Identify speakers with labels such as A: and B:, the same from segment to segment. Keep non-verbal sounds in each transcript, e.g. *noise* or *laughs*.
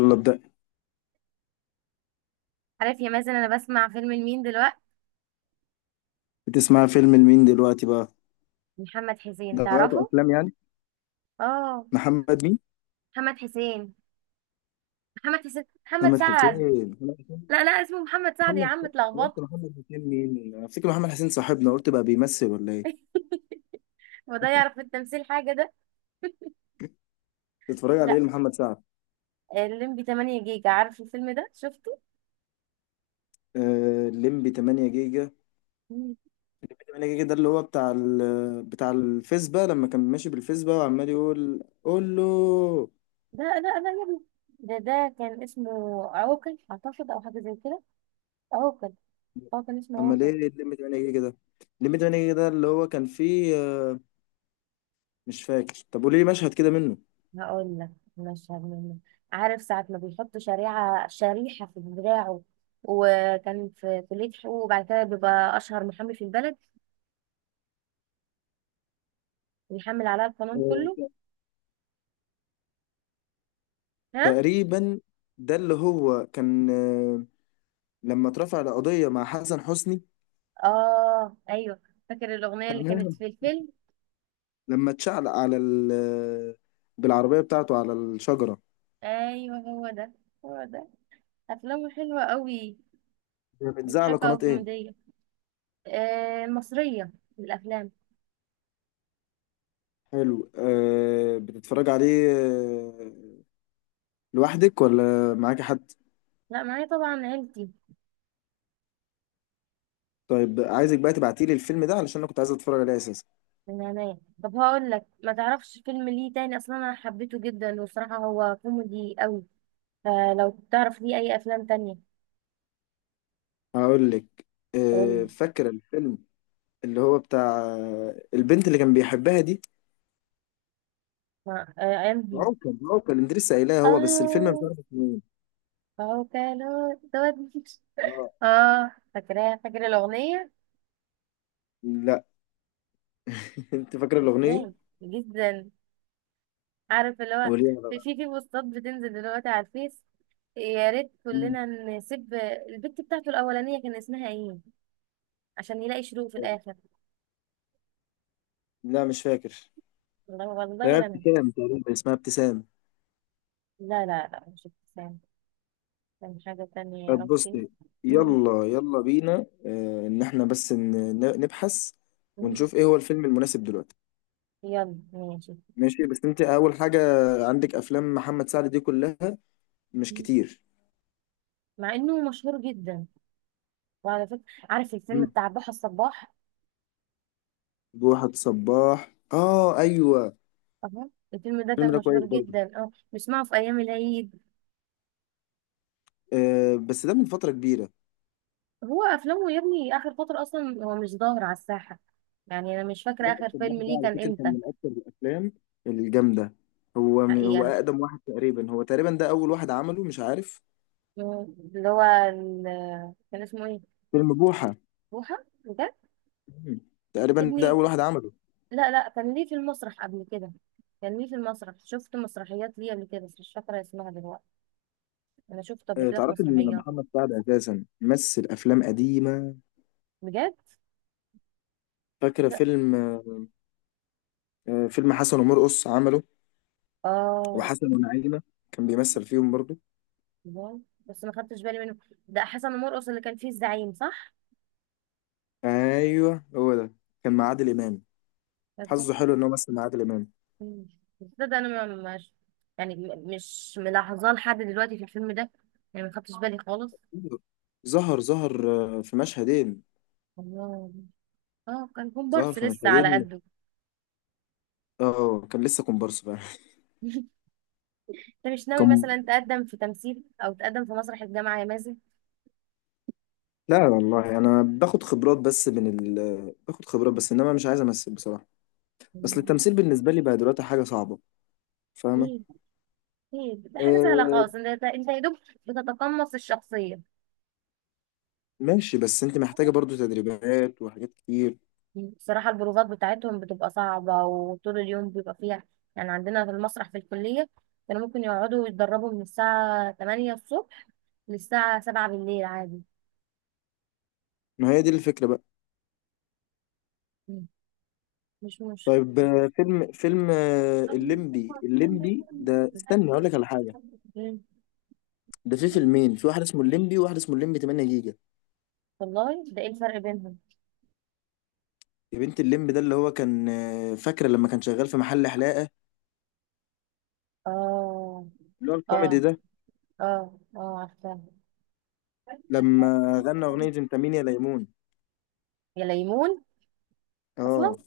A: يلا ابدأ.
B: عارف يا مازن، انا بسمع فيلم لمين دلوقتي؟
A: بتسمع فيلم لمين دلوقتي بقى؟
B: محمد حسين
A: دلوقتي
B: تعرفه.
A: أفلام يعني؟
B: اه.
A: محمد مين؟
B: محمد حسين. محمد حسين محمد
A: محمد حسين
B: سعد.
A: محمد حسين
B: لا لا، اسمه محمد سعد يا
A: محمد
B: عم،
A: حسين. أنا
B: اتلخبطت.
A: قلت محمد حسين مين؟ أنا أفتكر محمد حسين صاحبنا قلت بقى بيمثل ولا إيه؟
B: *laughs* هو ده يعرف في التمثيل حاجه ده؟
A: بتتفرج على
B: لا.
A: إيه لمحمد سعد؟
B: الليمبي 8 جيجا، عارف الفيلم ده؟ شفته.
A: ليمبي 8 جيجا.
B: مم.
A: 8 جيجا ده اللي هو بتاع بتاع الفيسبا لما كان ماشي بالفيسبا وعمال يقول قول له.
B: لا لا لا يا ابني، ده كان اسمه عوكل اعتقد او حاجه زي كده. عوكل. اه كان اسمه
A: أمال إيه
B: عوكل.
A: الليمبي 8 جيجا ده؟ الليمبي 8 جيجا ده اللي هو كان فيه، مش فاكر. طب قولي لي مشهد كده
B: هقول لك مشهد منه. عارف ساعة ما بيحط شريحة في دراعه، وكان في كلية حقوق، وبعد كده بيبقى أشهر محامي في البلد، بيحمل عليها القانون كله.
A: منه
B: ها؟
A: تقريبا. ده اللي هو كان، لما اترفع القضية مع حسن حسني.
B: آه أيوه. فاكر الأغنية اللي كانت
A: تمام.
B: في الفيلم؟
A: لما اتشعلق على ال آه، بالعربية بتاعته على الشجرة.
B: أيوه هو ده، هو ده. أفلامه حلوة قوي،
A: بتذاع على
B: مضحكة
A: قناة ايه؟
B: وكوميدية. آه مصرية الأفلام.
A: حلو، أه بتتفرج عليه لوحدك ولا معاك حد؟
B: لا، معايا طبعا عيلتي.
A: طيب عايزك بقى تبعتيلي الفيلم ده علشان انا كنت عايز اتفرج عليه اساسا.
B: من هنايا، طب هقول لك ما تعرفش فيلم ليه تاني أصلا؟ أنا حبيته جدا وصراحة هو كوميدي قوي. آه لو تعرف ليه أي أفلام تانية.
A: هقول لك، أه
B: قولي.
A: فاكرة الفيلم اللي هو بتاع البنت اللي كان بيحبها دي.
B: أنهي؟
A: عوكل عوكل، انت لسه قايلها هو بس الفيلم مش
B: آه.
A: عارف اسمه.
B: فهو كان هو دوت.
A: ايه اه.
B: آه فاكراها؟ فاكرة الأغنية.
A: لا، انت فاكر الاغنيه
B: إزاي؟ جدا. عارف اللي هو
A: وليها
B: في
A: بقى.
B: في في بوستات بتنزل دلوقتي على الفيس. يا ريت
A: مم.
B: كلنا نسيب. البت بتاعته الأولانية كان اسمها إيه عشان يلاقي شروق في الآخر؟
A: لا مش فاكر.
B: والله والله
A: هي
B: ولا أنا.
A: ابتسام تقريبا، اسمها ابتسام.
B: لا لا لا، مش ابتسام. كان حاجة تانية يا
A: طب
B: ربي.
A: بصي،
B: مم،
A: يلا يلا بينا، ان احنا بس نبحث
B: مم.
A: ونشوف ايه هو الفيلم المناسب دلوقتي.
B: يلا ماشي.
A: ماشي، بس انت اول حاجه عندك افلام محمد سعد دي كلها، مش
B: مم.
A: كتير.
B: مع إنه مشهور جدا. وعلى فكرة، عارف الفيلم
A: مم.
B: بتاع بحر الصباح؟
A: بوحة صباح، اه ايوه
B: اهو. الفيلم ده
A: الفيلم
B: كان
A: ده كويس
B: مشهور
A: برضه،
B: جدا، اه بسمعه في ايام العيد.
A: آه بس ده من فتره كبيره.
B: هو افلامه يا ابني اخر فترة اصلا هو مش ظاهر على الساحة. يعني انا مش فاكرة
A: لا،
B: اخر
A: السباح
B: فيلم
A: ده
B: ليه
A: على
B: كان
A: فكرة كان
B: امتى.
A: من أكتر الأفلام الجامدة. هو من هو
B: حقيقة.
A: أقدم واحد تقريبا، هو تقريبا ده أول واحد عمله مش عارف.
B: كان اسمه ايه؟
A: فيلم بوحة.
B: بوحة، بجد؟
A: مم.
B: يا
A: تقريبا ده
B: ابني
A: أول واحد عمله.
B: لا لا، كان ليه في المسرح قبل كده. كان ليه في المسرح، شفت مسرحيات ليه قبل كده بس مش فاكرة اسمها دلوقتي. انا شفته قبل كده في
A: تعرف إن
B: مسرحيات.
A: محمد سعد أساسا مثل أفلام قديمة.
B: بجد.
A: فاكرة
B: لا.
A: فيلم، فيلم حسن ومرقص عمله،
B: اه.
A: وحسن ونعيمة كان بيمثل فيهم برضو.
B: واو. بس ما خدتش بالي منه. ده حسن مرقص اللي كان فيه الزعيم، صح؟
A: أيوه هو ده، كان مع عادل إمام.
B: ده.
A: حظه حلو إن هو مثل مع عادل إمام.
B: ده انا ما- مش يعني م- مش ملاحظاه لحد دلوقتي في الفيلم ده، يعني ما خدتش بالي خالص.
A: ظهر، في مشهدين.
B: الله. اه كان
A: ظهر
B: كومبارس
A: في
B: لسه على
A: مشهدين،
B: قده.
A: اه كان لسه كومبارس بقى.
B: *laughs* انت مش ناوي
A: كم؟
B: مثلا تقدم في تمثيل او تقدم في مسرح الجامعه يا مازن؟
A: لا والله انا باخد خبرات بس من باخد خبرات بس انما مش عايز امثل بصراحه. اصل التمثيل بالنسبه لي بقى دلوقتي حاجه صعبه،
B: ايه؟
A: فاهمه؟
B: ايه ده، حاجه سهله
A: آه،
B: خالص، انت يا دوب بتتقمص الشخصيه.
A: ماشي بس انت محتاجه برضو تدريبات وحاجات كتير.
B: بصراحة البروفات بتاعتهم بتبقى صعبة وطول اليوم بيبقى فيها. يعني عندنا في المسرح في الكلية كانوا ممكن يقعدوا يتدربوا من الساعة 8 الصبح للساعة 7 بالليل عادي.
A: ما هي دي الفكره بقى.
B: مم. مش مشكلة.
A: طيب فيلم، الليمبي ده، استني اقول لك على حاجه.
B: مم.
A: ده في فيلمين، في واحد اسمه الليمبي وواحد اسمه الليمبي 8 جيجا.
B: والله ده ايه الفرق بينهم؟
A: يا بنت، الليمبي ده اللي هو كان، فاكره لما كان شغال في محل حلاقه،
B: اه
A: اللي هو الكوميدي
B: اه.
A: ده.
B: اه اه عارفة.
A: لما غنى اغنيه انت مين يا ليمون.
B: يا ليمون.
A: اه.
B: اصلا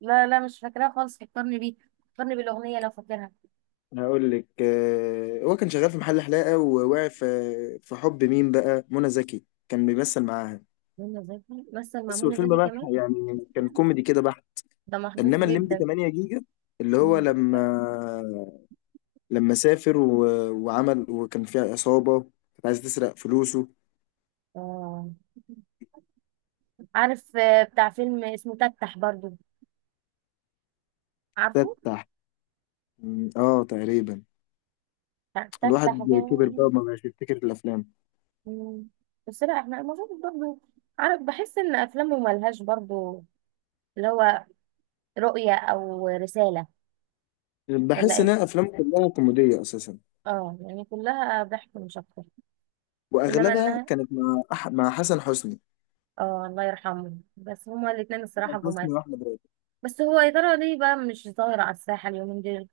B: لا لا، مش فاكراها خالص، فكرني بيه، فكرني بالاغنية لو فاكرها.
A: هقول لك، هو كان شغال في محل حلاقة، ووقع في حب مين بقى، منى زكي كان بيمثل معاها
B: منى زكي؟ مثل مع
A: بس.
B: منى
A: والفيلم
B: زكي
A: بقى
B: كمان؟
A: يعني كان كوميدي كده بحت.
B: ده محظوظ
A: انما الليمبي
B: جدا.
A: 8 جيجا اللي هو
B: مم.
A: لما سافر وعمل، وكان فيها عصابة كانت عايزة تسرق فلوسه.
B: آه. عارف، بتاع فيلم اسمه تفتح برضو، عارفه
A: تفتح، اه تقريبا.
B: بتاع تفتح
A: الواحد كبر
B: ده؟
A: بقى وما بقاش يفتكر الافلام.
B: مم. بس لا احنا المفروض برضو عارف بحس ان افلامه ملهاش برضو اللي هو رؤية او رسالة، ولا
A: بحس ان
B: ايه؟
A: الافلام كلها كوميدية اساسا،
B: اه يعني كلها ضحك مش اكتر. انما
A: واغلبها
B: انها
A: كانت مع مع حسن حسني.
B: اه. الله يرحمه، بس هما الاتنين الصراحة
A: حسن
B: جمال.
A: حسني واحمد.
B: بس هو يا ترى ليه بقى مش ظاهر على الساحة اليومين دول؟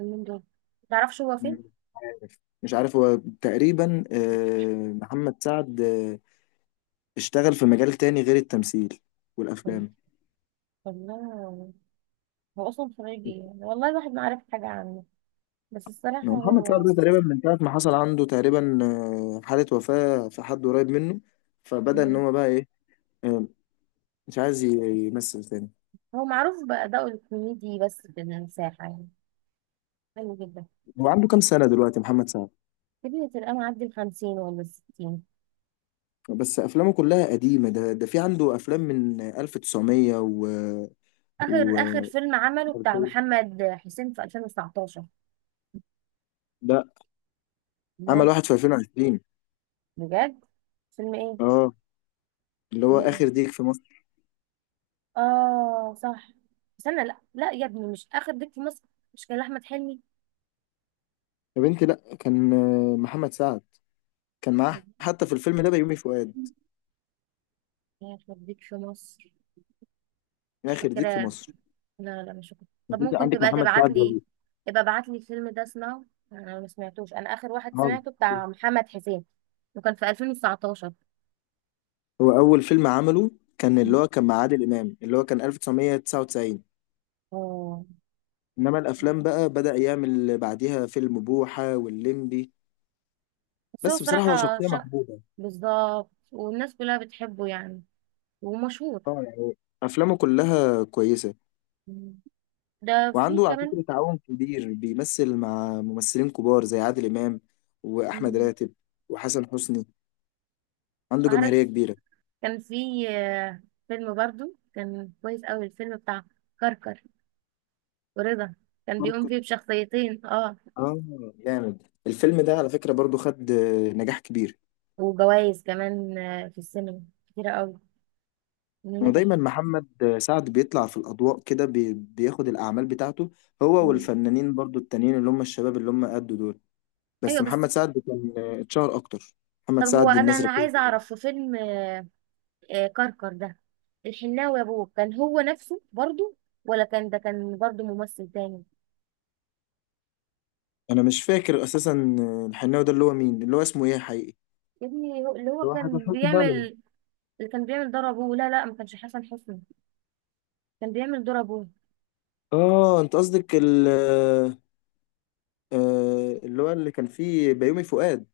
B: اليومين دول متعرفش هو فين؟
A: مم. عارف مش عارف هو، تقريبا محمد سعد اشتغل في مجال تاني غير التمثيل والافلام.
B: والله هو اصلا خريج ايه؟ والله الواحد ما عارف حاجه عنه، بس الصراحه
A: هو محمد سعد
B: هو
A: ده تقريبا من ساعة ما حصل عنده تقريبا حالة وفاة في حد قريب منه، فبدأ إن هو بقى إيه، آه، مش عايز يمثل تاني.
B: هو معروف بأدائه الكوميدي، بس في المساحه، يعني حلو جدا.
A: هو عنده كام سنة دلوقتي محمد سعد؟
B: كبير، تلقاه معدي الـ50 ولا الـ60.
A: بس أفلامه كلها قديمة، ده في عنده أفلام من 1900 و
B: اخر
A: و
B: اخر فيلم عمله بتاع
A: 2000.
B: محمد حسين في 2019.
A: لا، عمل
B: مول؟
A: واحد في 2020.
B: بجد؟ فيلم ايه؟
A: اه، اللي هو
B: فيلم
A: آخر
B: ايه؟
A: ديك في.
B: اه صح. استنى لا لا يا ابني، مش اخر ديك في مصر؟ مش كان احمد حلمي؟
A: يا بنتي لا، كان محمد سعد، كان معاه حتى في الفيلم ده بيومي فؤاد.
B: يا اخر ديك في مصر.
A: يا
B: مش
A: اخي، يخرب ديك في
B: فاكراه.
A: مصر.
B: لا لا مش هكون. طب
A: بس انت
B: ممكن
A: عندك
B: تبقى
A: محمد
B: تبعت
A: سعد
B: لي؟
A: والله.
B: يبقى ابعت لي الفيلم ده اسمعه. انا ما سمعتوش، انا اخر واحد
A: آه.
B: سمعته بتاع محمد حسين وكان في 2019.
A: هو اول فيلم عمله كان اللي
B: مم.
A: هو كان مع عادل امام، اللي هو كان 1999.
B: اه
A: انما الافلام بقى بدأ يعمل بعديها فيلم بوحة واللمبي.
B: بس هو
A: بس بصراحة هو
B: صراحة
A: شخصية
B: شق.
A: محبوبة.
B: بالظبط، والناس كلها بتحبه يعني، ومشهور.
A: اه يعني افلامه كلها كويسة.
B: مم. ده في
A: وعنده على
B: كمان.
A: فكرة تعاون كبير، بيمثل مع ممثلين كبار زي عادل امام واحمد
B: مم.
A: راتب وحسن حسني. عنده جماهيرية
B: عارف
A: كبيرة.
B: كان في فيلم برضو كان كويس قوي، الفيلم بتاع كركر ورضا، كان بيقوم فيه بشخصيتين اه.
A: اه جامد الفيلم ده على فكرة، برضو خد نجاح كبير.
B: وجوائز كمان في السينما، كتيرة قوي، انه نجح.
A: ودايما محمد سعد بيطلع في الأضواء كده، بياخد الأعمال بتاعته، هو
B: مم.
A: والفنانين برضو التانيين اللي هم الشباب اللي هم قدوا دول. بس
B: ايوه بس.
A: محمد سعد كان اتشهر أكتر. محمد
B: طب هو،
A: سعد
B: انا
A: الناس
B: انا
A: ركزت.
B: عايزه اعرف، في فيلم كركر ده، الحناوي يا ابوه، كان هو نفسه برضه، ولا كان ده كان برضه ممثل تاني؟
A: أنا مش فاكر أساسا الحناوي ده اللي هو مين، اللي هو اسمه إيه حقيقي؟
B: يا ابني اللي هو
A: اللي هو حسن
B: كان
A: حسني ده ولا مين؟
B: بيعمل، اللي كان بيعمل دور ابوه، لا لا ما كانش حسن حسني. كان بيعمل دور ابوه.
A: اه انت قصدك ال آه، آه، اللي هو اللي كان فيه بيومي فؤاد.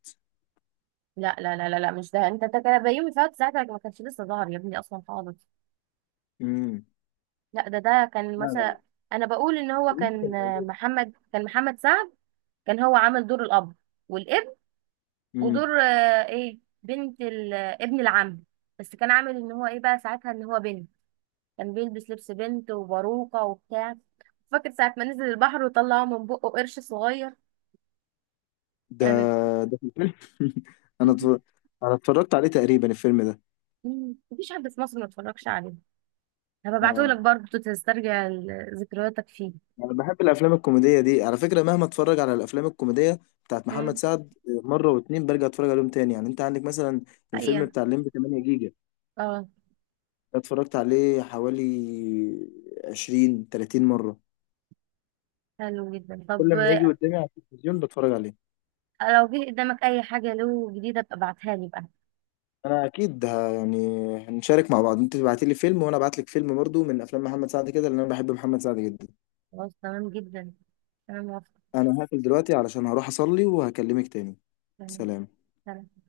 B: لا لا لا لا، لا مش ده، انت انت كان بيومي فؤاد ساعتها ما كانش لسه ظهر يا ابني اصلا خالص.
A: امم
B: لا ده كان
A: لا لا لا،
B: مثلا، انا بقول ان هو
A: البنت
B: كان
A: كان
B: محمد، كان محمد سعد، كان هو عامل دور الاب والابن
A: موجود.
B: ودور ايه بنت ابن العم. بس كان عامل ان هو ايه بقى ساعتها ان هو بنت، كان بيلبس لبس بنت وباروكة وبتاع. فاكر ساعة ما نزل البحر وطلعوا من بقه قرش صغير
A: ده
B: يعني.
A: ده في الفيلم. *laughs* انا اتفر-
B: *laughs*
A: انا اتفرجت عليه تقريبا الفيلم ده.
B: مفيش حد في مصر ما اتفرجش عليه. هبعته لك
A: اه
B: برضه تسترجع ذكرياتك فيه.
A: انا بحب الافلام الكوميديه دي على فكره، مهما اتفرج على الافلام الكوميديه بتاعت محمد
B: امم.
A: سعد مره واتنين برجع اتفرج عليهم تاني. يعني انت عندك مثلا الفيلم
B: حقيقة.
A: بتاع الليمبي 8 جيجا
B: اه.
A: ده، اتفرجت عليه حوالي 20-30 مره.
B: حلو جدا.
A: كل
B: طب
A: لما يجي قدامي على التلفزيون بتفرج عليه.
B: لو جه قدامك اي حاجة له جديدة ابقى ابعتها لي بقى.
A: انا اكيد يعني هنشارك مع بعض، انت تبعتي لي فيلم وانا ابعت لك فيلم برضو من افلام محمد سعد كده لان انا بحب محمد سعد جدا.
B: خلاص تمام جدا، انا موافقة.
A: انا هقفل دلوقتي علشان هروح اصلي وهكلمك تاني.
B: تمام.
A: سلام.
B: سلام.